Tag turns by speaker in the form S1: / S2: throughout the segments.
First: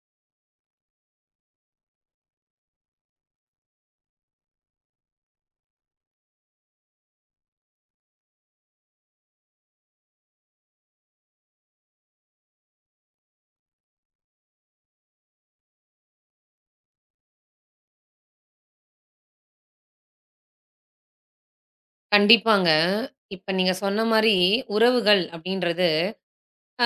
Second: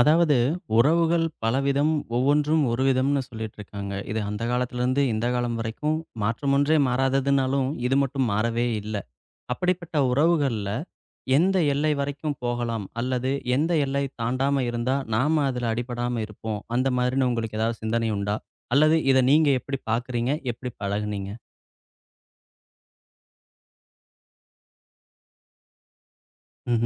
S1: அதாவது உறவுகள் பலவிதம், ஒவ்வொன்றும் ஒரு விதம்னு சொல்லிட்டுருக்காங்க. இது அந்த காலத்திலேருந்து இந்த காலம் வரைக்கும் மாற்றமொன்றே மாறாததுனாலும், இது மட்டும் மாறவே இல்ல. அப்படிப்பட்ட உறவுகள்ல எந்த எல்லை வரைக்கும் போகலாம்? அல்லது எந்த எல்லை தாண்டாம இருந்தா நாம அதில அடிபடாம இருப்போம்? அந்த மாதிரின்னு உங்களுக்கு ஏதாவது சிந்தனை உண்டா? அல்லது இத நீங்க எப்படி பார்க்குறீங்க? எப்படி பழகுனீங்க?
S2: கண்டிப்பாங்க. இப்ப நீங்க சொன்ன மாரி உறவுகள் அப்படின்றது,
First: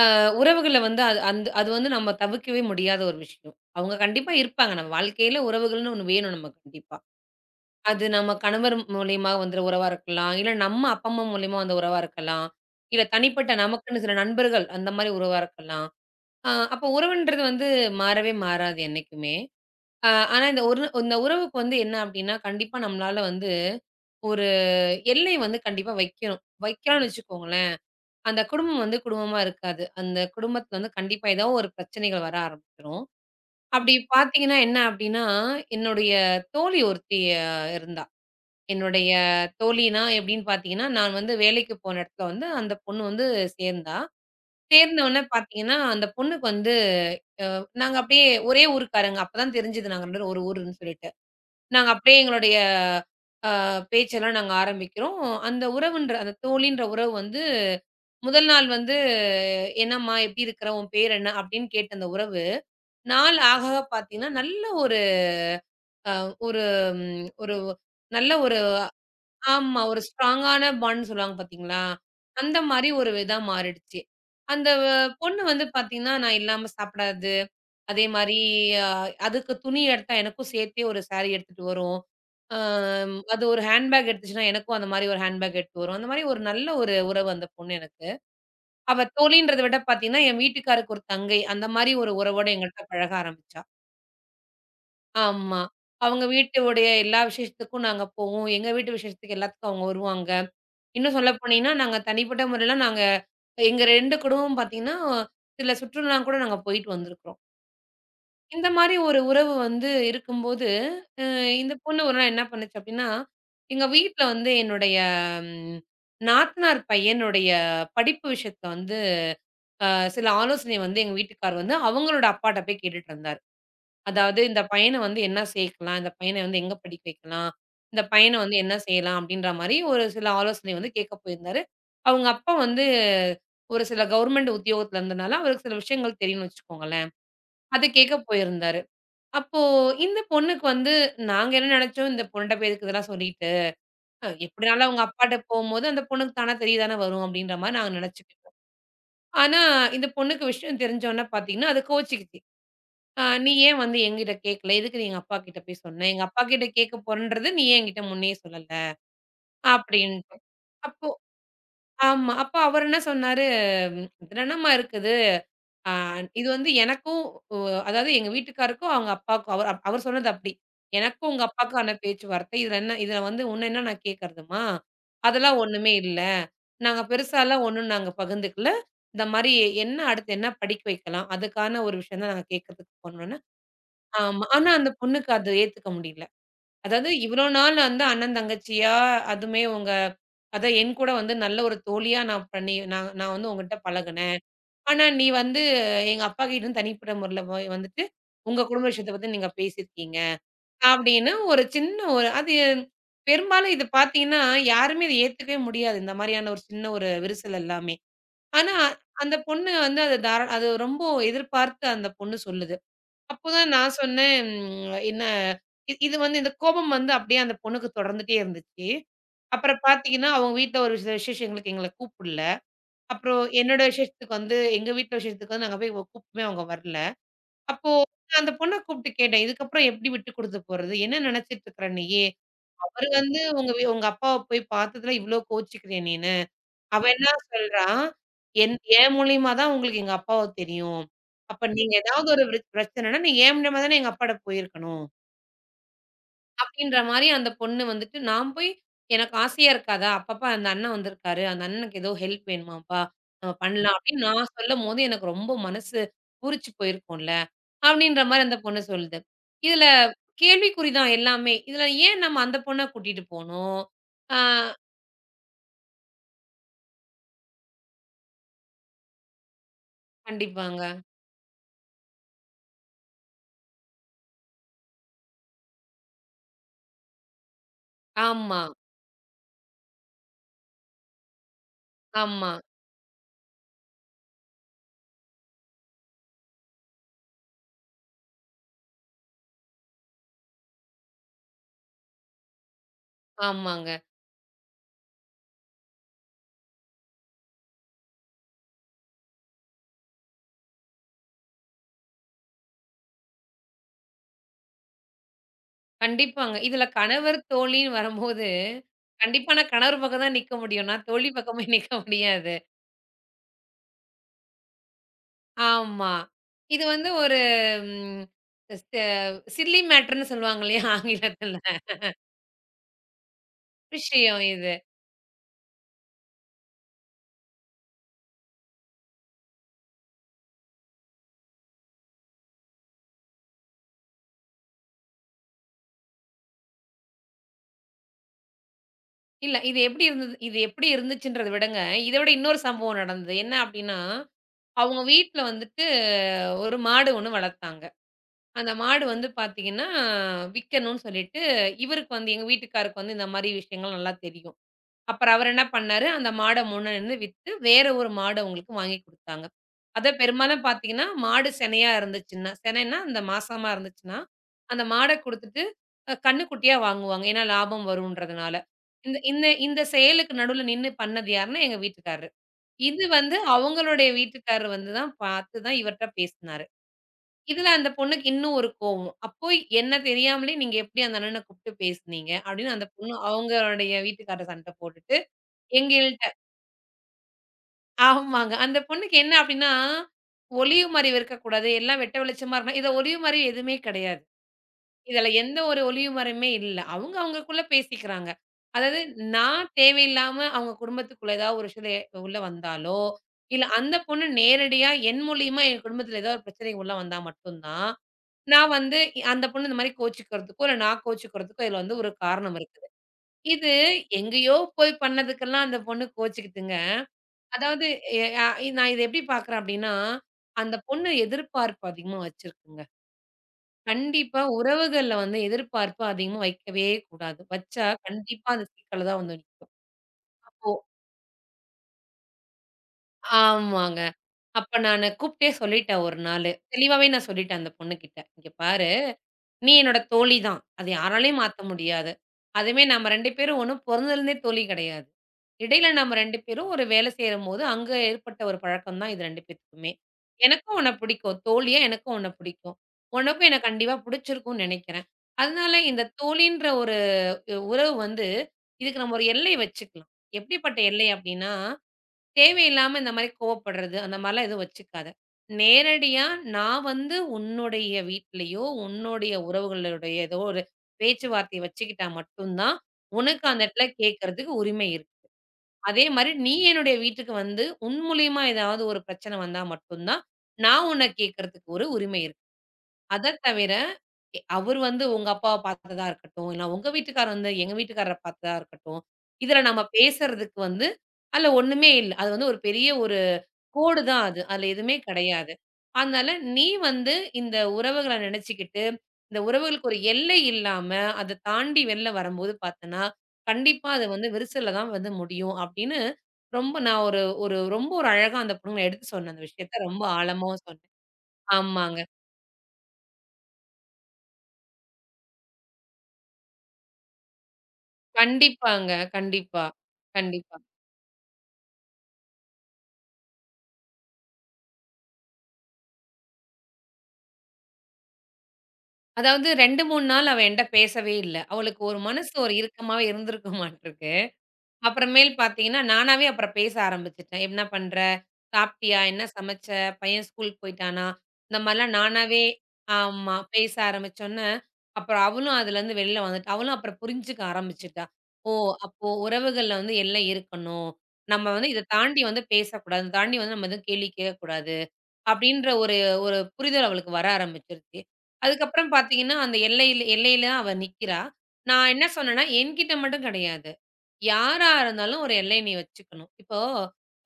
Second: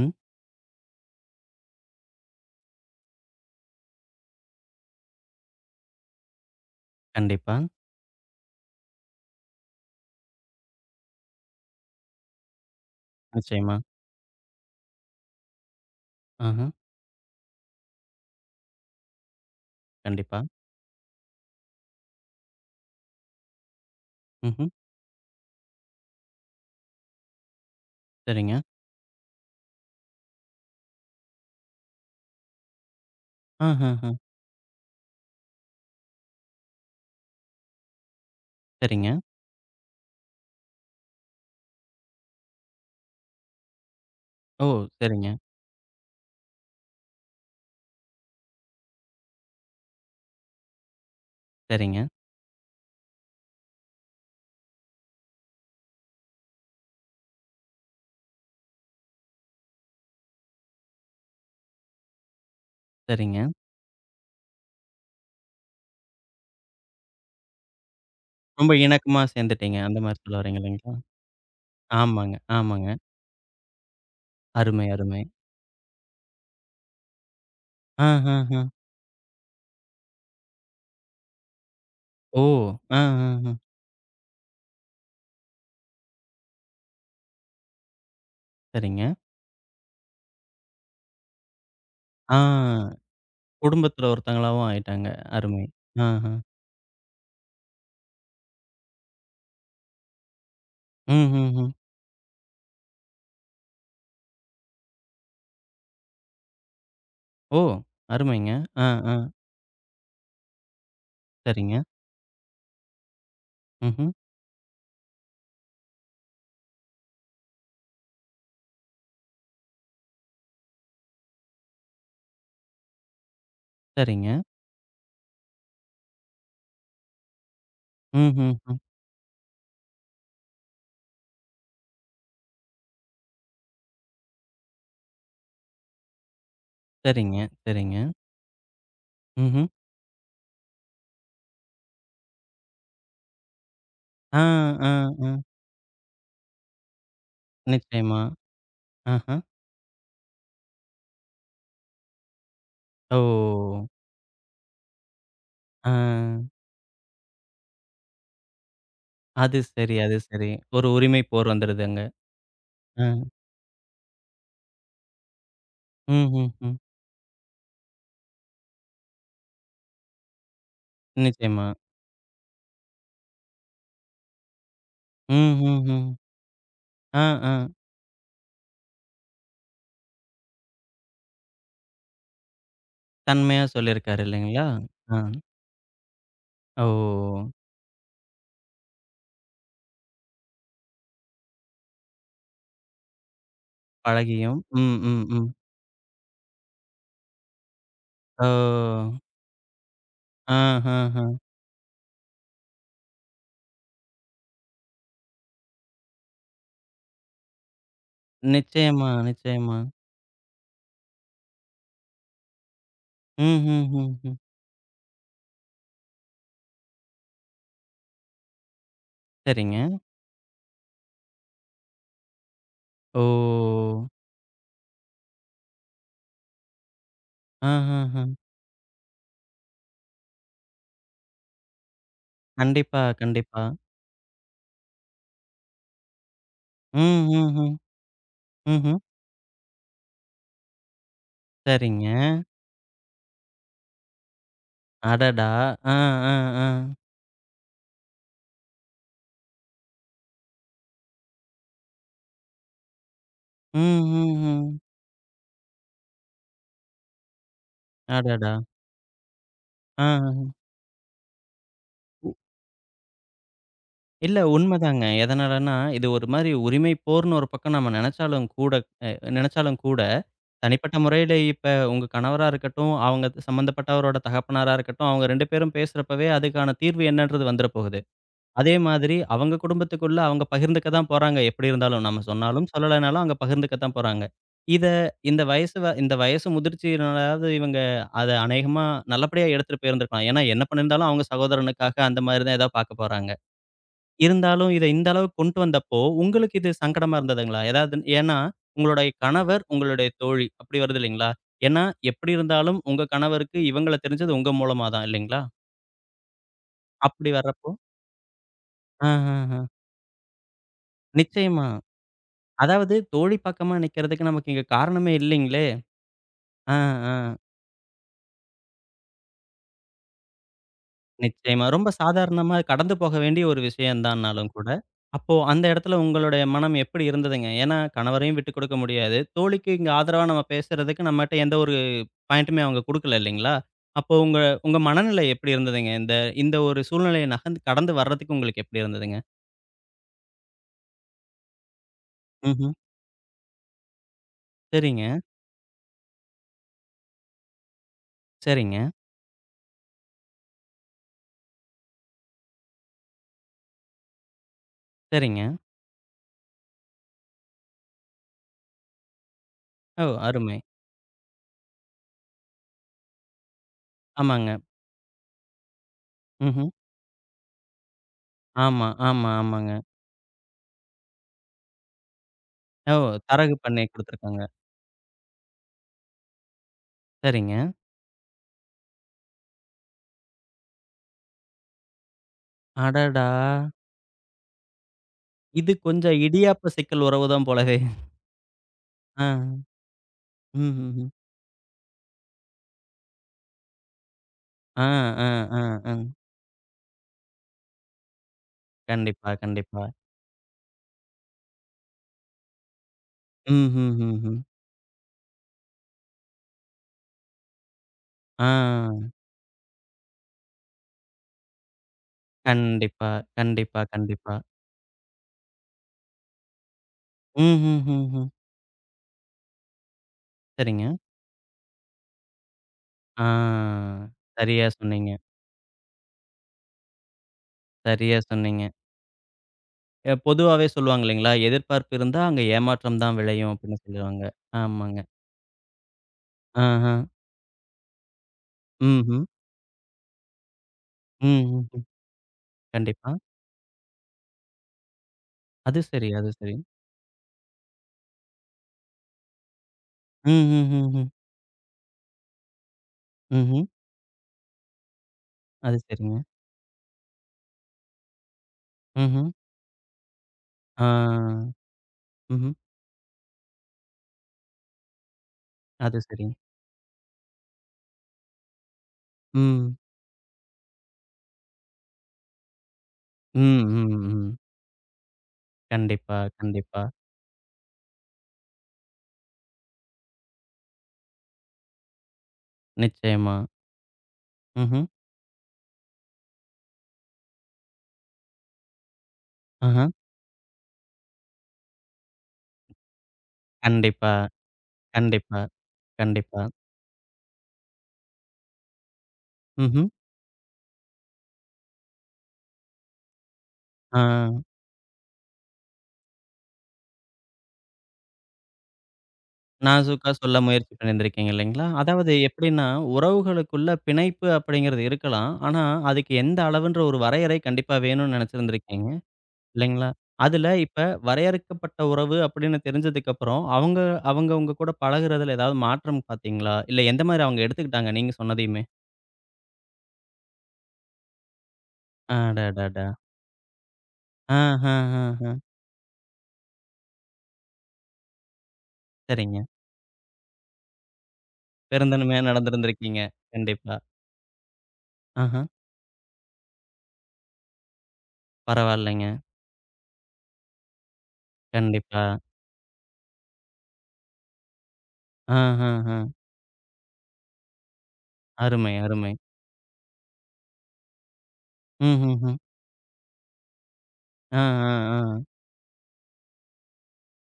S2: அ உறவுகள வந்து அது அந்த அது வந்து நம்ம தவிர்க்கவே முடியாத ஒரு விஷயம். அவங்க கண்டிப்பா இருப்பாங்க. நம்ம வாழ்க்கையில உறவுகள்னு ஒண்ணு வேணும் நமக்கு கண்டிப்பா.
S1: கண்டிப்பா.
S2: அது நம்ம கணவர் மூலியமா வந்த உறவா இருக்கலாம், இல்ல நம்ம அப்பா, அம்மா மூலியமா வந்த உறவா இருக்கலாம், இல்ல தனிப்பட்ட
S1: நிச்சயமா.
S2: நமக்குன்னு சில நண்பர்கள் அந்த மாரி உறவா இருக்கலாம்.
S1: ஆஹ.
S2: அப்போ உறவுன்றது வந்து மாறவே மாறாது என்னைக்குமே. அ
S1: கண்டிப்பா.
S2: ஆனா இந்த ஒரு இந்த உறவுக்கு வந்து என்ன அப்படின்னா, கண்டிப்பா நம்மளால வந்து ஒரு
S1: ம்ஹ்ம்.
S2: எல்லை வந்து கண்டிப்பா வைக்கணும். வைக்கலாம்னு வச்சுக்கோங்களேன். அந்த
S1: சரிங்க.
S2: குடும்பம் வந்து குடும்பமா இருக்காது. அந்த குடும்பத்தில வந்து கண்டிப்பா ஏதோ ஒரு பிரச்சனைகள் வர ஆரம்பிச்சுரும். அப்படி
S1: ஆஹஹ.
S2: பார்த்தீங்கன்னா என்ன அப்படின்னா, என்னுடைய தோழி ஒருத்தி இருந்தா. என்னுடைய
S1: சரிங்க.
S2: தோழினா எப்படின்னு பார்த்தீங்கன்னா, நான் வந்து வேலைக்கு போன இடத்துல வந்து அந்த பொண்ணு வந்து சேர்ந்தா.
S1: ஓ!
S2: சேர்ந்த உடனே
S1: சரிங்க,
S2: பார்த்தீங்கன்னா, அந்த பொண்ணுக்கு வந்து நாங்க அப்படியே ஒரே ஊர்க்காரங்க. அப்பதான் தெரிஞ்சது நாங்க 2 பேரும் ஒரு ஊருன்னு சொல்லிட்டு. நாங்க
S1: சரிங்க,
S2: அப்படியே எங்களுடைய அ பேச்செல்லாம் நாங்க ஆரம்பிக்கிறோம். அந்த உறவுன்ற அந்த தோழின்ற உறவு வந்து முதல் நாள் வந்து "என்னம்மா எப்படி இருக்கிற? உன் பேர் என்ன?" அப்படின்னு கேட்ட அந்த உறவு, நாள்
S1: சரிங்க.
S2: ஆக ஆக பார்த்தீங்கன்னா, நல்ல ஒரு அ ஒரு ஒரு நல்ல ஒரு
S1: ரொம்ப இணக்கமா சேர்ந்துட்டீங்க.
S2: ஆமா.
S1: அந்த
S2: ஒரு
S1: மாரி சொல்ல வர்றீங்க
S2: ஸ்ட்ராங்கான
S1: இல்லைங்களா?
S2: பாண்ட் சொல்லுவாங்க பார்த்தீங்களா?
S1: ஆமாங்க,
S2: அந்த மாரி
S1: ஆமாங்க.
S2: ஒரு இதா மாறிடுச்சு. அந்த
S1: அருமை, அருமை.
S2: பொண்ணு வந்து பார்த்தீங்கன்னா, நான் இல்லாம சாப்பிடாது. அதே
S1: ஆ, ஆ,
S2: மாரி
S1: ஆ.
S2: அ அதுக்கு துணி எடுத்தா எனக்கும் சேர்த்தே ஒரு சாரி எடுத்துட்டு வரும்.
S1: ஓ! ஆ, ஆ,
S2: அது
S1: ஆ.
S2: ஒரு ஹேண்ட்பேக் எடுத்துச்சுன்னா, எனக்கும் அந்த மாரி ஒரு ஹேண்ட்பேக் எடுத்துட்டு வரும். அந்த மாரி ஒரு நல்ல ஒரு உறவு அந்த பொண்ணு எனக்கு. அவ
S1: சரிங்க.
S2: தோழின்றத விட பார்த்தீங்கன்னா, என் வீட்டுக்காருக்கு ஒரு தங்கை. அந்த மாரி ஒரு
S1: ஆ
S2: உறவோட எங்கள்ட்ட பழக ஆரம்பிச்சா.
S1: குடும்பத்துல ஒருத்தங்களாவும் ஆயிட்டாங்க.
S2: ஆமா.
S1: அருமை. ஆ,
S2: அவங்க
S1: ஆ.
S2: வீட்டுடைய எல்லா விசேஷத்துக்கும் நாங்க போவோம். எங்க வீட்டு விசேஷத்துக்கு எல்லாத்துக்கும் அவங்க வருவாங்க.
S1: ம்,
S2: இன்னும் சொல்ல
S1: ம், ம்.
S2: போனீங்கன்னா, நாங்க தனிப்பட்ட முறையில நாங்க எங்க 2 குடும்பமும் பார்த்தீங்கன்னா, சில சுற்றுலா கூட நாங்க போயிட்டு வந்திருக்கிறோம்.
S1: ஓ! அருமைங்க.
S2: இந்த
S1: ஆ,
S2: மாரி
S1: ஆ.
S2: ஒரு உறவு வந்து இருக்கும்போது, அ இந்த
S1: சரிங்க.
S2: பொண்ணு ஒரு நாள் என்ன பண்ணுச்சு அப்டின்னா, எங்க
S1: ம்ஹ்ம்.
S2: வீட்ல வந்து என்னுடைய ம் நாத்தனார் பையனுடைய படிப்பு விஷயத்துல வந்து, அ சில ஆலோசனை வந்து எங்க வீட்டுக்கார் வந்து அவங்களோட அப்பாட்ட போய் கேட்டுட்டு இருந்தாரு.
S1: சரிங்க.
S2: அதாவது இந்த பையன வந்து என்ன சேர்க்கலாம்? இந்த பையன வந்து எங்க படிக்க வைக்கலாம்? இந்த
S1: ம்,
S2: பையன வந்து
S1: ம்,
S2: என்ன
S1: ம்.
S2: செய்யலாம்? அப்படின்ற மாரி ஒரு சில ஆலோசனை வந்து கேட்க போயிருந்தாரு. அவங்க அப்பா வந்து ஒரு சில கவர்மெண்ட் உத்தியோகத்துல இருந்தனால, அவருக்கு சில விஷயங்கள் தெரியும்னு வச்சுக்கோங்களேன்.
S1: சரிங்க,
S2: அது
S1: சரிங்க.
S2: கேட்க போயிருந்தாரு. அப்போ
S1: ம்ஹ்ம்.
S2: இந்த பொண்ணுக்கு வந்து நாங்க என்ன நெனச்சோம், இந்த பொண்ணுட்ட போய் எதுக்கு இதெல்லாம் சொல்லிட்டு,
S1: ஆ,
S2: எப்படினாலும்
S1: ஆ,
S2: அவங்க
S1: ஆ.
S2: அப்பாட்ட போம்போது அந்த பொண்ணுக்கு தானா தெரிய தானே தெரியதானே வரும் அப்படின்ற மாரி நாங்க
S1: நிச்சயமா.
S2: நெனச்சுக்கிட்டோம்.
S1: ஆஹா.
S2: ஆனா இந்த பொண்ணுக்கு விஷயம் தெரிஞ்ச உடனே பார்த்தீங்கன்னா, அது கோவிச்சுக்கிச்சு. ஆ "நீ ஏன்
S1: ஓ!
S2: வந்து என்கிட்ட கேட்கல? எதுக்கு நீ எங்க அப்பாகிட்ட போய்
S1: ஆ.
S2: சொன்ன? எங்க அப்பாகிட்ட கேட்க போறேன்றத நீ ஏன் என்கிட்ட முன்னயே சொல்லல?"
S1: அது சரி, அது
S2: அப்படின்ட்டு.
S1: சரி. ஒரு
S2: அப்போ
S1: உரிமை போர் வந்துருது அங்க.
S2: ஆமா. அப்போ அவரு என்ன
S1: ஆ.
S2: சொன்னாரு, "இதுல என்னம்மா இருக்குது? ஆ
S1: ம்,
S2: இது
S1: ம்,
S2: வந்து
S1: ம்.
S2: எனக்கும் ஒ அதாவது எங்க வீட்டுக்காருக்கும், அவங்க அப்பாவுக்கும்" அவரு அவரு சொன்னது அப்படி. "எனக்கும் உங்க
S1: நிச்சயமா.
S2: அப்பாவுக்கான பேச்சுவார்த்தை. இதுல என்ன இதுல வந்து உன்ன என்ன நான் கேட்கறதும்மா?
S1: ம்,
S2: அதெல்லாம்
S1: ம்,
S2: ஒண்ணுமே
S1: ம்.
S2: இல்ல. நாங்க
S1: ஆ, ஆ.
S2: பெருசாலாம் ஒண்ணும் நாங்க பகிர்ந்துக்கல. இந்த மாரி என்ன அடுத்து என்ன படிக்க வைக்கலாம்? அதுக்கான ஒரு விஷயம் தான் நாங்க கேட்கறதுக்கு போனோம்னா".
S1: தன்மையா சொல்லியிருக்காரு
S2: ஆமா.
S1: இல்லைங்களா?
S2: ஆனா அந்த
S1: ஆ.
S2: பொண்ணுக்கு அது ஏத்துக்க முடியல. அதாவது இவ்ளோ
S1: ஓ!
S2: நாள் வந்து அண்ணன், தங்கச்சியா அதுமே உங்க அதான் என் கூட வந்து நல்ல ஒரு தோழியா நான் பண்ணி நான் நான் வந்து உங்ககிட்ட பழகுனேன்.
S1: பழகியும். ம்,
S2: ஆனா
S1: ம்,
S2: நீ
S1: ம்.
S2: வந்து எங்க அப்பா கிட்டருந்து தனிப்பட்ட முறையில போய் வந்துட்டு, உங்க குடும்ப விஷயத்த
S1: ஓ!
S2: பத்தி நீங்க பேசியிருக்கீங்க.
S1: ஆ, ஆ, ஆ.
S2: அப்படின்னு ஒரு சின்ன ஒரு அது பெரும்பாலும் இது பார்த்தீங்கன்னா, யாருமே இத ஏத்துக்கவே முடியாது. இந்த மாரியான ஒரு சின்ன ஒரு விரிசல் எல்லாமே. ஆனா
S1: நிச்சயமா,
S2: அந்த பொண்ணு
S1: நிச்சயமா.
S2: வந்து அது தாரா அது ரொம்ப எதிர்பார்த்து அந்த பொண்ணு சொல்லுது.
S1: ம்,
S2: அப்போதான்
S1: ம்,
S2: நான்
S1: ம், ம்.
S2: சொன்னேன், என்ன இது வந்து இந்த கோபம் வந்து அப்படியே அந்த பொண்ணுக்கு தொடர்ந்துட்டே இருந்துச்சு.
S1: சரிங்க.
S2: அப்புறம் பார்த்தீங்கன்னா, அவங்க வீட்ல ஒரு சில விசேஷங்களுக்கு எங்கள கூப்பிடல.
S1: ஓ!
S2: அப்புறம் என்னோட விசேஷத்துக்கு வந்து எங்க வீட்ல விசேஷத்துக்கு வந்து நாங்க போய் கூப்பிட்டுமே அவங்க வரல.
S1: ஆ,
S2: அப்போ
S1: ஆ, ஆ.
S2: நான் அந்த பொண்ண கூப்பிட்டு கேட்டேன், "இதுக்கப்புறம் எப்படி விட்டு குடுத்து போறது? என்ன நினைச்சிட்டு இருக்கிற நீயி?
S1: கண்டிப்பா,
S2: அவரு வந்து
S1: கண்டிப்பா.
S2: உங்க உங்க அப்பாவ போய் பார்த்ததுல இவ்ளோ கோவிச்சுக்கிறியா நீ?" அவன்
S1: ம்,
S2: என்ன
S1: ம், ம்.
S2: சொல்றான், என்
S1: ம்ஹ்ம்.
S2: என் மூலியமா தான் உங்களுக்கு எங்க அப்பாவ தெரியும். அப்ப நீங்க
S1: சரிங்க.
S2: ஏதாவது ஒரு பிரச்சனைன்னா, நீ என் மூலியமா தானே எங்க அப்பாட்ட போயிருக்கணும்.
S1: அடடா! ஆ, ஆ, ஆ.
S2: அப்டின்ற மாரி அந்த பொண்ணு வந்துட்டு, நான் போய் எனக்கு ஆசையா இருக்காதா? அப்பப்ப அந்த அண்ணன் வந்திருக்காரு. அந்த அண்ணனுக்கு ஏதோ ஹெல்ப் வேணுமாம்ப்பா, நம்ம
S1: ம்,
S2: பண்ணலாம் அப்டின்னு
S1: ம்,
S2: நான்
S1: ம்.
S2: சொல்லும்போது, எனக்கு ரொம்ப மனசு பூரிச்சு போயிருக்கும்ல. அப்டின்ற மாரி
S1: அடடா!
S2: அந்த பொண்ணு சொல்லுது. இதுல
S1: ஆ, ஆ.
S2: கேள்விக்குறி தான் எல்லாமே. இதுல ஏன் நம்ம அந்த பொண்ண கூட்டிட்டு போணும்? ஆ
S1: இல்ல உண்மதாங்க. எதனாலன்னா, இது ஒரு மாரி உரிமை போர்ன்னு ஒரு பக்கம் நம்ம நெனச்சாலும் கூட அ நெனச்சாலும் கூட
S2: கண்டிப்பாங்க.
S1: தனிப்பட்ட முறையில இப்ப உங்க கணவரா இருக்கட்டும், அவங்க சம்மந்தப்பட்டவரோட தகப்பனாரா இருக்கட்டும், அவங்க 2 பேரும் பேசுறப்பவே அதுக்கான தீர்வு என்னன்றது வந்துற போகுது.
S2: ஆமா,
S1: அதே மாதிரி அவங்க குடும்பத்துக்குள்ள அவங்க பகிர்ந்துக்க தான் போறாங்க. எப்படி இருந்தாலும் நம்ம
S2: ஆமா,
S1: சொன்னாலும், சொல்லலைனாலும் அங்க பகிர்ந்துக்க தான் போறாங்க. இத இந்த வயசு முதிர்ச்சியினாலாவது இவங்க அத அநேகமா நல்லபடியா எடுத்துட்டு போயிருந்திருக்கலாம். ஏன்னா என்ன பண்ணியிருந்தாலும் அவங்க சகோதரனுக்காக அந்த மாரி தான் ஏதாவது பாக்க போறாங்க.
S2: ஆமாங்க.
S1: இருந்தாலும், இத இந்த அளவுக்கு கொண்டு வந்தப்போ, உங்களுக்கு இது சங்கடமா இருந்ததுங்களா? ஏதாவது ஏன்னா, உங்களுடைய கணவர், உங்களுடைய தோழி அப்படி வருது இல்லைங்களா? ஏன்னா, எப்படி இருந்தாலும் உங்க கணவருக்கு இவங்கள தெரிஞ்சது உங்க மூலமா தான் இல்லைங்களா?
S2: கண்டிப்பாங்க. இதுல
S1: அப்படி
S2: கணவர்,
S1: வர்றப்போ
S2: தோழின்னு வரும்போது,
S1: ஆ, ஆ,
S2: கண்டிப்பா
S1: ஆ.
S2: நான் கணவர் பக்கம் தான் நிக்க முடியும். நான் தோழி
S1: நிச்சயமா.
S2: பக்கமே நிக்க முடியாது.
S1: அதாவது தோழி பக்கமா நிக்கிறதுக்கு நமக்கு இங்க காரணமே இல்லைங்களே!
S2: ஆமா.
S1: ஆ,
S2: இது வந்து
S1: ஆ.
S2: ஒரு ம் ஸ் அ சில்லி மேட்டர்ன்னு சொல்லுவாங்க இல்லையா?
S1: நிச்சயமா.
S2: ஆங்கிலத்துல.
S1: ரொம்ப சாதாரணமா கடந்து போக வேண்டிய ஒரு விஷயம்
S2: விஷயம்
S1: தான்னாலும் கூட,
S2: இது.
S1: அப்போ அந்த இடத்துல உங்களுடைய மனம் எப்படி இருந்ததுங்க? ஏன்னா கணவரையும் விட்டுக் கொடுக்க முடியாது. தோழிக்கு இங்க ஆதரவா நம்ம பேசுறதுக்கு நம்மட்ட எந்த ஒரு பாயிண்ட்டுமே அவங்க குடுக்கல இல்லைங்களா? அப்போ உங்க உங்க மனநிலை எப்படி இருந்ததுங்க? இந்த இந்த ஒரு சூழ்நிலையை நகர்ந்து கடந்து வர்றதுக்கு உங்களுக்கு எப்படி இருந்ததுங்க?
S2: இல்ல இது எப்படி இருந்தது இது எப்படி இருந்துச்சுன்றத விடங்க, இத விட இன்னொரு
S1: ம்ஹ்ம்.
S2: சம்பவம் நடந்தது. என்ன அப்படின்னா, அவங்க
S1: சரிங்க,
S2: வீட்ல வந்துட்டு ஒரு மாடு ஒண்ணு வளர்த்தாங்க. அந்த
S1: சரிங்க,
S2: மாடு வந்து பாத்தீங்கன்னா, விக்கணும்னு சொல்லிட்டு, இவருக்கு வந்து எங்க வீட்டுக்காருக்கு வந்து இந்த மாரி விஷயங்கள் நல்லா தெரியும். அப்புறம்
S1: சரிங்க.
S2: அவரு என்ன பண்ணாரு, அந்த மாட முன்னன்னு வித்து, வேற ஒரு மாட அவங்களுக்கு வாங்கி குடுத்தாங்க.
S1: ஓ!
S2: அத
S1: அருமை.
S2: பெரும்பாலும் பார்த்தீங்கன்னா, மாடு சினையா இருந்துச்சுன்னா, சினைன்னா அந்த மாசமா இருந்துச்சுன்னா,
S1: ஆமாங்க.
S2: அந்த மாட குடுத்துட்டு
S1: ம்ஹ்ம்.
S2: கன்னுக்குட்டியா வாங்குவாங்க. ஏன்னா லாபம் வரும்ன்றதுனால.
S1: ஆமா,
S2: இந்த
S1: ஆமா,
S2: இந்த
S1: ஆமாங்க.
S2: இந்த செயலுக்கு நடுவுல நின்னு பண்ணது யாருன்னா, எங்க வீட்டுக்காரரு.
S1: ஓ!
S2: இது வந்து
S1: தரகு பண்ணி
S2: அவங்களுடைய
S1: குடுத்துருக்காங்க.
S2: வீட்டுக்காரரு வந்து தான் பார்த்து தான் இவர்ட்ட பேசினாரு.
S1: சரிங்க.
S2: இதுல அந்த பொண்ணுக்கு இன்னும் ஒரு கோவம். அப்போ என்ன தெரியாமலே நீங்க எப்படி அந்த அண்ணன கூப்ட்டு பேசுனீங்க? அப்படின்னு அந்த பொண்ணு
S1: அடடா!
S2: அவங்களுடைய வீட்டுக்காரர் சண்ட போட்டுட்டு
S1: இது கொஞ்சம்
S2: எங்கள்ட்ட.
S1: இடியாப்ப சிக்கல் உறவு தான் போலவே!
S2: ஆமாங்க. அந்த பொண்ணுக்கு
S1: ஆ.
S2: என்ன அப்டின்னா, ஒளிவு
S1: ம்ஹ்ஹ்ம்.
S2: மறைவு இருக்கக்கூடாது. எல்லாம் வெட்ட வெளிச்சமா இருக்கணும். இத ஒளிவு மறைவு எதுவுமே கிடையாது.
S1: ஆ, ஆ,
S2: இதுல எந்த
S1: ஆ,
S2: ஒரு
S1: ஆ.
S2: ஒளிவு மறைவுமே இல்ல. அவங்க அவங்களுக்குள்ள பேசிக்கிறாங்க. அதாவது
S1: கண்டிப்பா,
S2: நான்
S1: கண்டிப்பா.
S2: தேவையில்லாம அவங்க குடும்பத்துக்குள்ள ஏதாவது ஒரு விஷயத்துல உள்ள வந்தாலோ, இல்ல அந்த பொண்ணு
S1: ம்ஹ்ஹ்ஹ்ம்.
S2: நேரடியா என் மூலியமா என் குடும்பத்துல ஏதோ ஒரு பிரச்சனைக்கு உள்ள வந்தா மட்டும் தான், நான் வந்து
S1: ஆ.
S2: அந்த பொண்ணு இந்த மாரி கோவிச்சுக்கிறதுக்கோ, இல்ல நான் கோவிச்சுக்கிறதுக்கோ இதுல வந்து ஒரு காரணம் இருக்குது.
S1: கண்டிப்பா,
S2: இது
S1: கண்டிப்பா, கண்டிப்பா.
S2: எங்கேயோ போய் பண்ணதுக்கெல்லாம் அந்த பொண்ணு கோவிச்சுக்கிதுங்க. அதாவது
S1: ம்ஹ்ஹ்ஹ்ம்.
S2: நான் இத எப்படி பார்க்குறேன் அப்படின்னா, அந்த
S1: சரிங்க.
S2: பொண்ணு எதிர்பார்ப்பு அதிகமா வச்சிருக்குங்க.
S1: ஆ.
S2: கண்டிப்பா
S1: சரியா சொன்னீங்க,
S2: உறவுகள்ல வந்து எதிர்பார்ப்பு அதிகமா வைக்கவே கூடாது. வச்சா
S1: சரியா
S2: கண்டிப்பா
S1: சொன்னீங்க.
S2: அந்த சிக்கல்ல தான் வந்து நிக்கும்.
S1: அ பொதுவாவே
S2: ஓ
S1: சொல்லுவாங்க இல்லைங்களா? எதிர்பார்ப்பு இருந்தா அங்க ஏமாற்றம் தான் விளையும் அப்படின்னு
S2: ஆமாங்க.
S1: சொல்லுவாங்க.
S2: அப்ப
S1: ஆமாங்க.
S2: நானு கூப்ட்டே சொல்லிட்டேன் ஒரு நாளு.
S1: ஆஹ.
S2: தெளிவாவே நான் சொல்லிட்டேன் அந்த பொண்ணுகிட்ட. "இங்க பாரு,
S1: ம்ஹ்ம்.
S2: நீ என்னோட தோழி தான். அது யாராலயும் மாத்த
S1: ம்ஹ்ஹ்ம்.
S2: முடியாது. அதுவுமே நம்ம
S1: கண்டிப்பா.
S2: 2 பேரும் ஒண்ணும் பொறந்ததுலருந்தே தோழி கிடையாது.
S1: அது
S2: இடையில
S1: சரி,
S2: நம்ம
S1: அது
S2: 2
S1: சரி.
S2: பேரும் ஒரு வேலை செய்யும்போது, அங்க ஏற்பட்ட ஒரு பழக்கம் தான் இது 2 பேத்துக்குமே. எனக்கும் உன்ன
S1: ம்ஹ்ஹ்ஹ்ம்.
S2: பிடிக்கும். தோழியா எனக்கும் உன்ன பிடிக்கும். உனக்கும் என்ன
S1: ம்ஹ்ம்.
S2: கண்டிப்பா பிடிச்சிருக்கும்னு நெனைக்கிறேன். அதனால
S1: அது
S2: இந்த
S1: சரிங்க.
S2: தோழின்ற ஒரு உறவு வந்து, இதுக்கு நம்ம ஒரு
S1: ம்ஹ்ம்.
S2: எல்லை வச்சுக்கலாம். எப்படிப்பட்ட எல்லை
S1: ஆ.
S2: அப்படின்னா,
S1: ம்ஹ்ம்.
S2: தேவையில்லாம இந்த மாரி கோவப்படுறது, அந்த மாரிலாம் எதுவும் வச்சுக்காத.
S1: அது
S2: நேரடியா
S1: சரி.
S2: நான் வந்து உன்னுடைய வீட்லயோ, உன்னுடைய
S1: ம்.
S2: உறவுகளுடைய ஏதோ ஒரு பேச்சுவார்த்தைய வச்சுக்கிட்டா மட்டும் தான், உனக்கு
S1: ம்,
S2: அந்த இடத்துல
S1: ம், ம்.
S2: கேட்கறதுக்கு உரிமை இருக்கு. அதே
S1: கண்டிப்பா,
S2: மாரி நீ
S1: கண்டிப்பா.
S2: என்னுடைய வீட்டுக்கு வந்து உன் மூலியமா ஏதாவது ஒரு பிரச்சனை வந்தா மட்டும் தான், நான் உன்ன கேட்கறதுக்கு ஒரு உரிமை இருக்கு. அத
S1: நிச்சயமா.
S2: தவிர அவர்
S1: ம்ஹ்ம்.
S2: வந்து உங்க அப்பாவ பார்த்ததா இருக்கட்டும், இல்ல உங்க வீட்டுக்காரர் வந்து எங்க வீட்டுக்காரர பார்த்ததா இருக்கட்டும், இதுல நம்ம
S1: ஆஹா.
S2: பேசுறதுக்கு வந்து அதுல ஒண்ணுமே இல்ல. அது வந்து ஒரு பெரிய ஒரு கோடு
S1: கண்டிப்பா,
S2: தான் அது. அதுல எதுவுமே
S1: கண்டிப்பா,
S2: கிடையாது. அதனால
S1: கண்டிப்பா.
S2: நீ வந்து இந்த உறவுகள நினைச்சுக்கிட்டு, இந்த
S1: ம்ஹ்ம்.
S2: உறவுகளுக்கு ஒரு எல்லை இல்லாம, அத தாண்டி வெளில வரும்போது பார்த்தன்னா, கண்டிப்பா
S1: ஆ.
S2: அது வந்து விரிசல்ல தான் வந்து முடியும். அப்படின்னு ரொம்ப நான் ஒரு ஒரு ரொம்ப ஒரு அழகா அந்த பொண்ணுங்கள எடுத்து சொன்னேன். அந்த விஷயத்த ரொம்ப
S1: நாசூக்கா சொல்ல
S2: ஆழமாவும்
S1: முயற்சி
S2: சொன்னேன்.
S1: பண்ணியிருந்திருக்கீங்க இல்லைங்களா?
S2: ஆமாங்க.
S1: அதாவது எப்படின்னா, உறவுகளுக்குள்ள பிணைப்பு அப்படிங்கிறது இருக்கலாம். ஆனா, அதுக்கு எந்த அளவுன்ற ஒரு வரையறை கண்டிப்பா வேணும்னு நெனச்சிருந்திருக்கீங்க.
S2: கண்டிப்பாங்க. கண்டிப்பா.
S1: இல்லைங்களா? அதுல
S2: கண்டிப்பா.
S1: இப்ப வரையறுக்கப்பட்ட உறவு அப்படின்னு தெரிஞ்சதுக்கப்புறம், அவங்க அவங்க உங்க கூட பழகுறதுல ஏதாவது மாற்றம் பார்த்தீங்களா? இல்ல எந்த மாரி அவங்க எடுத்துக்கிட்டாங்க நீங்க சொன்னதையுமே?
S2: அதாவது 2, 3 நாள் அவ என்ட்ட பேசவே இல்ல. அவளுக்கு ஒரு மனசு ஒரு
S1: அடடடா!
S2: இறுக்கமாவே இருந்திருக்கும் மாட்டுருக்கு. அப்புறமேல்
S1: ஆஹஹஹ.
S2: பார்த்தீங்கன்னா, நானாவே அப்புறம் பேச ஆரம்பிச்சுட்டேன். "என்ன பண்ற? சாப்பிட்டியா? என்ன
S1: சரிங்க.
S2: சமைச்ச? பையன் ஸ்கூலுக்கு போய்ட்டானா?" இந்த மாரிலாம்
S1: பெருந்தன்மையா
S2: நானாவே
S1: நடந்திருந்திருக்கீங்க.
S2: ஆமா. பேச
S1: கண்டிப்பா.
S2: ஆரம்பிச்சோன்னே, அப்புறம்
S1: ஆஹா.
S2: அவளும் அதுலருந்து வெளில வந்துட்டா. அவளும் அப்புறம் புரிஞ்சுக்க ஆரம்பிச்சுட்டா. "ஓ!
S1: பரவாயில்லைங்க.
S2: அப்போ உறவுகள்ல வந்து எல்லை இருக்கணும். நம்ம வந்து இத
S1: கண்டிப்பா.
S2: தாண்டி வந்து பேசக்கூடாது. இத தாண்டி வந்து நம்ம எதுவும் கேள்வி கேட்கக்கூடாது." அப்படீன்ற ஒரு
S1: ஆஹஹ.
S2: ஒரு புரிதல் அவளுக்கு வர ஆரம்பிச்சுருச்சு.
S1: அருமை,
S2: அதுக்கப்புறம்
S1: அருமை.
S2: பார்த்தீங்கன்னா, அந்த எல்லையில எல்லையில தான் அவ நிக்கிறா. நான் என்ன
S1: ம்ஹ்ஹ்ம்.
S2: சொன்னேன்னா, என்கிட்ட மட்டும் கிடையாது.
S1: ஆ,
S2: யாரா
S1: ஆ, ஆ.
S2: இருந்தாலும் ஒரு எல்லை நீ வச்சுக்கணும். இப்போ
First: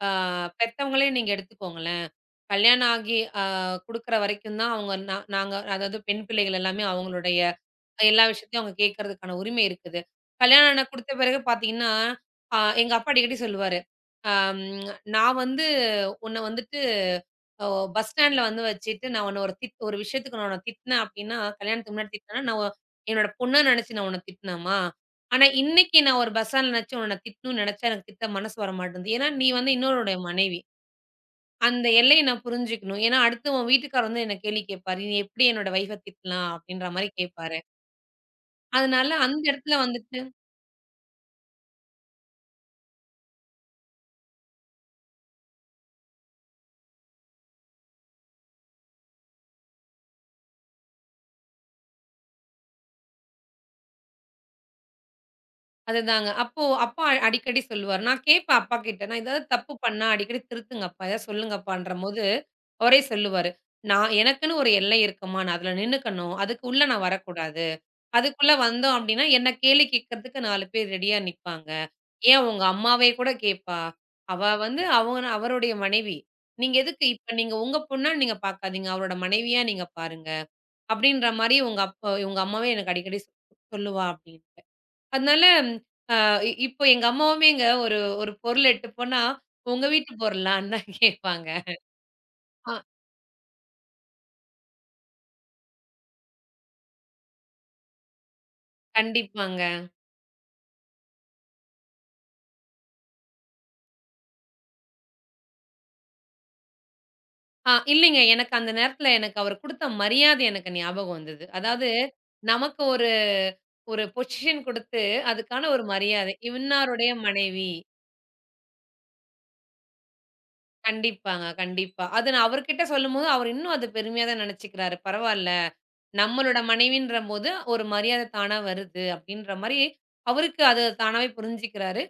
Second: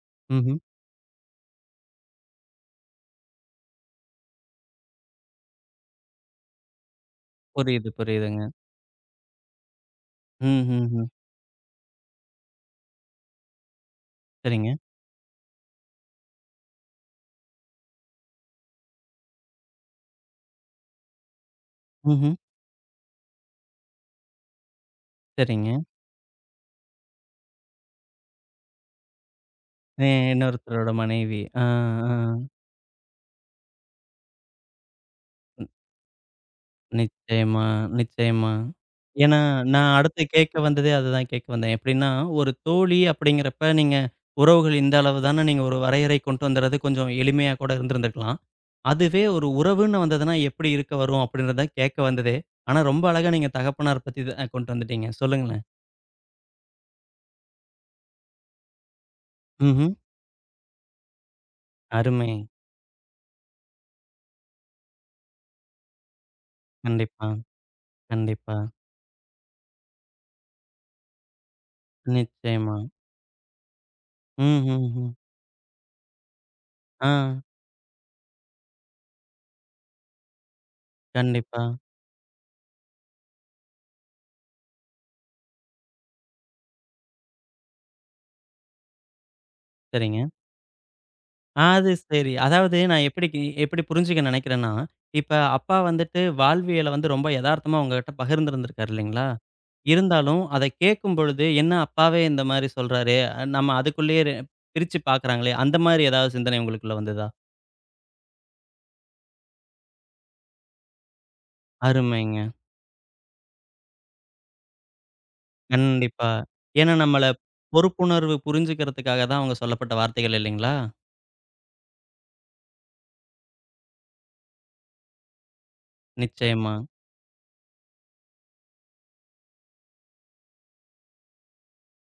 S2: அ
S1: ம்ஹ்ம்.
S2: பெத்தவங்களே நீங்க எடுத்துக்கோங்களேன். கல்யாணம் ஆகி குடுக்குற வரைக்கும் தான் அவங்க நாங்க அதாவது பெண் பிள்ளைகள் எல்லாமே அவங்களுடைய
S1: புரியுது,
S2: எல்லா
S1: புரியுதுங்க.
S2: விஷயத்தையும் அவங்க கேட்கறதுக்கான உரிமை இருக்குது. கல்யாணம் ஆன
S1: ம்ஹ்ஹ்ம்.
S2: குடுத்த பிறகு பார்த்தீங்கன்னா, அ எங்க அப்பா அடிக்கடி சொல்லுவாரு. அம்
S1: சரிங்க.
S2: "நான் வந்து உன்ன வந்து ஓ! பஸ் ஸ்டாண்ட்ல வந்து வச்சுட்டு நான் உன்ன ஒரு ஒரு விஷயத்துக்கு நான் உன்ன திட்டினேன் அப்படின்னா, கல்யாணத்துக்கு முன்னாடி
S1: ம்ஹ்ம்.
S2: திட்டினேன்னா, நான் என்னோட பொண்ணா நினைச்சு நான் உன்ன திட்டினேமா? ஆனா,
S1: சரிங்க.
S2: இன்னைக்கு நான் ஒரு பஸ் ஸ்டாண்ட்ல நினைச்சு உன்ன திட்டணும்னு நினைச்சா எனக்கு திட்ட மனசு வர மாட்டேங்குது. ஏன்னா, நீ வந்து இன்னொருடைய மனைவி.
S1: இன்னொருத்தரோட மனைவி. ஆ,
S2: அந்த
S1: ஆ.
S2: எல்லைய நான் புரிஞ்சுக்கணும். ஏன்னா, அடுத்து உன் வீட்டுக்காரர் வந்து என்ன கேள்வி கேட்பாரு. நீ எப்படி என்னோட வைஃப்ப திட்டலாம்? அப்படின்ற மாரி கேட்பாரு.
S1: நிச்சயமா, நிச்சயமா.
S2: அதனால
S1: ஏன்னா,
S2: அந்த இடத்துல
S1: நான்
S2: வந்துட்டு
S1: அடுத்து கேட்க வந்ததே அதுதான் கேட்க வந்தேன். எப்படின்னா, ஒரு தோழி அப்படிங்கிறப்ப, உறவுகள் இந்த அளவு தான்னு நீங்க ஒரு வரையறை கொண்டு வந்துறது கொஞ்சம் எளிமையா கூட இருந்திருந்துருக்கலாம். அதுவே ஒரு உறவுன்னு வந்ததுனா, எப்படி இருக்க வரும்? அப்படின்றத கேட்க வந்ததே. ஆனா, ரொம்ப அழகா நீங்க தகப்பனார் பத்தி தான் கொண்டு வந்துட்டீங்க. சொல்லுங்களேன்.
S2: அதுதாங்க. அப்போ அப்பா அடிக்கடி சொல்லுவாரு. நான் கேட்பேன் அப்பாகிட்ட. நான் ஏதாவது தப்பு
S1: ம்ஹ்ம்.
S2: பண்ணா அடிக்கடி திருத்துங்கப்பா, ஏதாவது சொல்லுங்கப்பான்றபோது,
S1: அருமை.
S2: அவரே சொல்லுவாரு. நான் எனக்குன்னு ஒரு எல்லை இருக்கும்மா. நான் அதுல நின்னுக்கணும். அதுக்கு உள்ள நான்
S1: கண்டிப்பா,
S2: வரக்கூடாது. அதுக்குள்ள
S1: கண்டிப்பா.
S2: வந்தோம் அப்டின்னா, என்ன கேலி கேட்கறதுக்கு 4 பேர் ரெடியா நிப்பாங்க. ஏன் உங்க
S1: நிச்சயமா.
S2: அம்மாவே கூட கேட்பா.
S1: ம்,
S2: அவ வந்து
S1: ம், ம்.
S2: அவங்க அவருடைய மனைவி. நீங்க எதுக்கு
S1: ஆ,
S2: இப்ப நீங்க உங்க பொண்ணா நீங்க பார்க்காதீங்க. அவரோட மனைவியா நீங்க பாருங்க. அப்டின்ற மாரி
S1: கண்டிப்பா.
S2: உங்க அப்பா உங்க அம்மாவே எனக்கு அடிக்கடி சொல்லுவா அப்டின்னு. அதனால, அ இ இப்போ எங்க அம்மாவுமேங்க ஒரு ஒரு பொருள் எட்டு போனா, "உங்க வீட்டு
S1: சரிங்க.
S2: பொருளான்னு" தான் கேட்பாங்க.
S1: அது சரி.
S2: ஆ
S1: அதாவது நான் எப்படி கி எப்படி புரிஞ்சுக்க நினைக்கிறேன்னா, இப்ப அப்பா வந்துட்டு வாழ்வியல வந்து ரொம்ப எதார்த்தமா உங்ககிட்ட பகிர்ந்திருந்திருக்காரு இல்லைங்களா?
S2: கண்டிப்பாங்க.
S1: இருந்தாலும் அத கேட்கும்பொழுது, "என்ன அப்பாவே இந்த மாரி சொல்றாரே!" நம்ம அதுக்குள்ளேயே ரெ பிரிச்சு பார்க்குறாங்களே, அந்த மாரி ஏதாவது சிந்தனை உங்களுக்குள்ள வந்ததா?
S2: ஆ இல்லைங்க. எனக்கு அந்த நேரத்துல எனக்கு அவர் குடுத்த மரியாதை எனக்கு ஞாபகம் வந்தது. அதாவது
S1: அருமைங்க.
S2: நமக்கு ஒரு ஒரு பொசிஷன் குடுத்து, அதுக்கான ஒரு
S1: கண்டிப்பா.
S2: மரியாதை.
S1: ஏன்னா
S2: இவனாருடைய
S1: நம்மள
S2: மனைவி.
S1: பொறுப்புணர்வு புரிஞ்சுக்கிறதுக்காக தான் அவங்க சொல்லப்பட்ட வார்த்தைகள் இல்லைங்களா?
S2: கண்டிப்பாங்க, கண்டிப்பா. அது நான் அவர்கிட்ட சொல்லும்போது, அவரு இன்னும் அத பெருமையா தான் நெனச்சுக்கிறாரு. பரவால்ல, நம்மளோட
S1: நிச்சயமா,
S2: மனைவின்றபோது ஒரு மரியாதை தானா வருது, அப்படின்ற மாரி அவருக்கு அது தானாவே புரிஞ்சுக்கிறாரு.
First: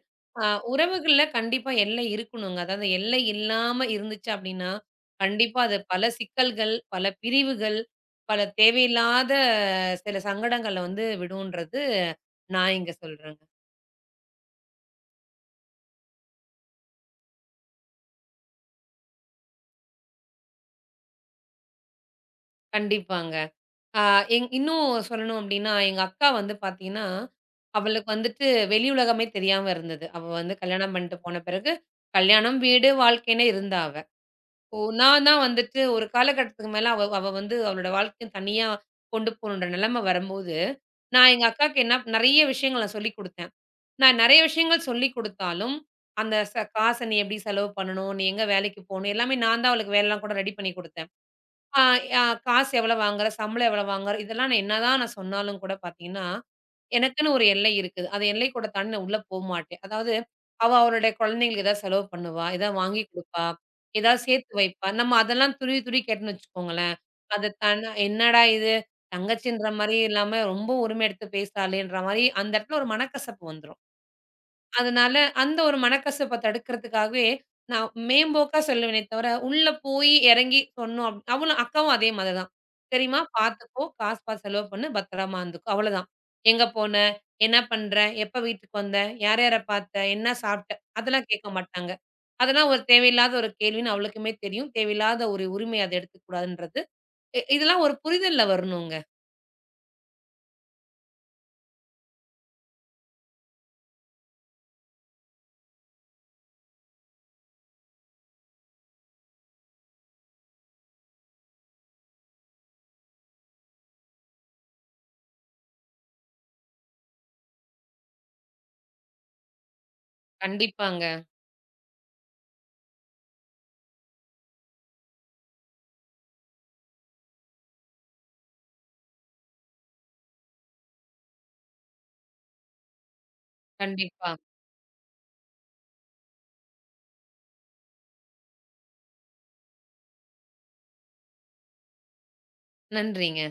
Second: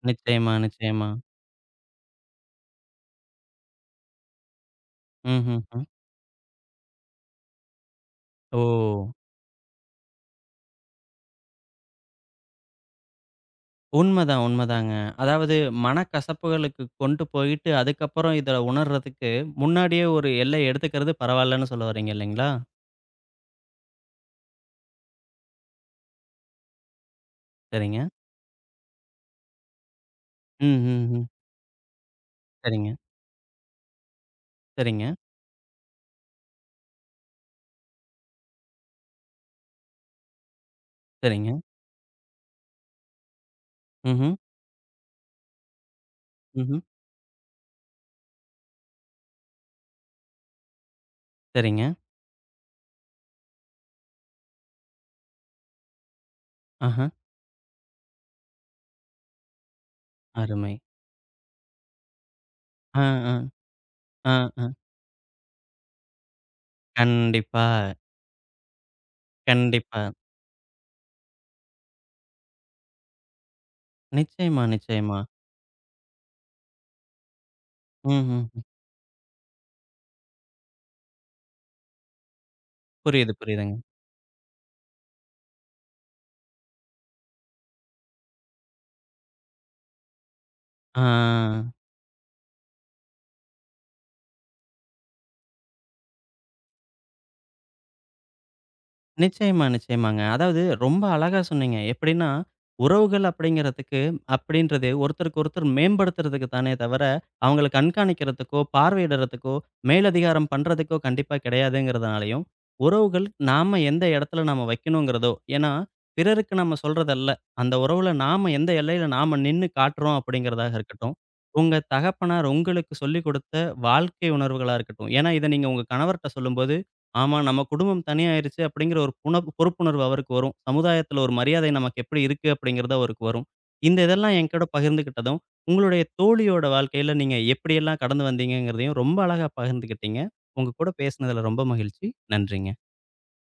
S2: அ
S1: நிச்சயமா, நிச்சயமா.
S2: உறவுகள்ல கண்டிப்பா எல்லை இருக்கணுங்க. அதாவது எல்லை இல்லாம இருந்துச்சு அப்படின்னா, கண்டிப்பா அது
S1: ம்ஹ்ஹ்ம்.
S2: பல சிக்கல்கள், பல பிரிவுகள், பல
S1: ஓ!
S2: தேவையில்லாத சில சங்கடங்கள வந்து விடும்ன்றது நான் இங்க சொல்றேங்க.
S1: உண்மதான், உண்மதாங்க. அதாவது மனக்கசப்புகளுக்கு கொண்டு போயிட்டு, அதுக்கப்புறம் இத உணர்றதுக்கு முன்னாடியே ஒரு எல்லை எடுத்துக்கிறது பரவாயில்லன்னு சொல்ல வர்றீங்க இல்லைங்களா?
S2: கண்டிப்பாங்க. ஆ எங் இன்னும் சொல்லணும் அப்டின்னா, எங்க அக்கா வந்து பாத்தீங்கன்னா,
S1: சரிங்க.
S2: அவளுக்கு வந்துட்டு வெளி உலகமே தெரியாம இருந்தது. அவ வந்து
S1: ம்,
S2: கல்யாணம்
S1: ம்,
S2: பண்ணிட்டு
S1: ம்.
S2: போன பிறகு, கல்யாணம், வீடு,
S1: சரிங்க,
S2: வாழ்க்கைன்னே இருந்தா அவ. ஓ
S1: சரிங்க,
S2: நான் தான் வந்துட்டு ஒரு காலகட்டத்துக்கு மேல அவ அவ வந்து அவளோட வாழ்க்கைய தனியா கொண்டு போணுன்ற நிலைமை வரும்போது, நான் எங்க
S1: சரிங்க.
S2: அக்காக்கு என்ன நெறைய விஷயங்கள் நான் சொல்லிக் குடுத்தேன். நான்
S1: ம்ஹ்ம்,
S2: நெறைய விஷயங்கள் சொல்லிக் குடுத்தாலும், அந்த ச
S1: ம்ஹ்ம்.
S2: காச நீ எப்டி செலவு பண்ணணும்? நீ எங்க வேலைக்கு போணும்? எல்லாமே நான் தான் அவளுக்கு வேலைலாம் கூட ரெடி பண்ணி குடுத்தேன். ஆ,
S1: சரிங்க.
S2: ஆ, காசு எவ்வளோ வாங்குற? சம்பளம் எவ்வளோ வாங்குற? இதெல்லாம் நான் என்னதான் நான் சொன்னாலும் கூட பார்த்தீங்கன்னா,
S1: ஆஹ.
S2: எனக்குன்னு ஒரு எல்லை இருக்குது. அந்த எல்லைக்கூட தாண்டி நான் உள்ள போமாட்டேன். அதாவது, அவ
S1: அருமை.
S2: அவளுடைய குழந்தைங்களுக்கு ஏதாவது செலவு பண்ணுவா, ஏதாவது
S1: ஆ,
S2: வாங்கி
S1: ஆ,
S2: குடுப்பா, ஏதாவது
S1: ஆ,
S2: சேர்த்து
S1: ஆ.
S2: வைப்பா. நம்ம அதெல்லாம் துருவி துருவி கேட்டோம்னு வச்சுக்கோங்களேன், அது
S1: கண்டிப்பா,
S2: தன் என்னடா இது! தங்கச்சின்ற மாரி
S1: கண்டிப்பா.
S2: இல்லாம ரொம்ப உரிமை எடுத்து பேசுறாளேன்ற மாரி, அந்த இடத்துல ஒரு மனக்கசப்பு வந்துரும்.
S1: நிச்சயமா,
S2: அதனால
S1: நிச்சயமா.
S2: அந்த ஒரு மனக்கசப்ப தடுக்கிறதுக்காகவே, நான்
S1: ம்ஹ்ம்.
S2: மேம்போக்கா சொல்லுவேனே தவிர, உள்ள போய் இறங்கி சொன்னோம் அவளும் அக்காவும் அதே மாதிரி தான். "சரிம்மா
S1: புரியுது, புரியுதுங்க.
S2: பார்த்துக்கோ, காசு பார்த்து செலவு பண்ணு, பத்திரமா இருந்துக்கோ." அவ்வளதான். "எங்க போன? என்ன பண்ற? எப்ப வீட்டுக்கு வந்த? யார் யார பார்த்த? என்ன சாப்பிட்ட?"
S1: ஆ.
S2: அதெல்லாம் கேட்க மாட்டாங்க. அதெல்லாம் ஒரு தேவையில்லாத ஒரு கேள்வின்னு அவளுக்குமே தெரியும். தேவையில்லாத ஒரு உரிமை அத எடுத்துக்கக்கூடாதுன்றது. இதெல்லாம் ஒரு புரிதல்ல வரணுங்க.
S1: நிச்சயமா, நிச்சயமாங்க. அதாவது ரொம்ப அழகா சொன்னீங்க. எப்படின்னா, உறவுகள் அப்படிங்கிறதுக்கு அப்படின்றது ஒருத்தருக்கு ஒருத்தர் மேம்படுத்துறதுக்கு தானே தவிர, அவங்கள கண்காணிக்கிறதுக்கோ, பார்வையிடுறதுக்கோ, மேலதிகாரம் பண்றதுக்கோ கண்டிப்பா கிடையாதுங்கிறதுனாலயும், உறவுகள் நாம எந்த இடத்துல நாம வைக்கணுங்கிறதோ, ஏன்னா பிறருக்கு நம்ம சொல்றதல்ல. அந்த உறவுல நாம எந்த எல்லையில நாம நின்னு காட்டுறோம் அப்படிங்கிறதாக
S2: கண்டிப்பாங்க.
S1: இருக்கட்டும். உங்க தகப்பனார் உங்களுக்கு சொல்லிக் குடுத்த வாழ்க்கை உணர்வுகளா இருக்கட்டும். ஏன்னா இத நீங்க உங்க கணவர்ட்ட சொல்லும்போது ஆமா. நம்ம குடும்பம் தனியாயிருச்சு அப்படிங்கிற ஒரு பொறுப்புணர்வு அவருக்கு வரும். சமுதாயத்துல ஒரு மரியாதை நமக்கு எப்படி இருக்கு அப்படிங்கிறது அவருக்கு வரும்.
S2: கண்டிப்பா.
S1: இதெல்லாம் என்கூட பகிர்ந்துக்கிட்டதும், உங்களுடைய தோழியோட வாழ்க்கையில நீங்க எப்படியெல்லாம் கடந்து வந்தீங்கங்கிறதையும் ரொம்ப அழகா பகிர்ந்துக்கிட்டீங்க. உங்க கூட பேசினதுல ரொம்ப மகிழ்ச்சி. நன்றிங்க.
S2: நன்றிங்க.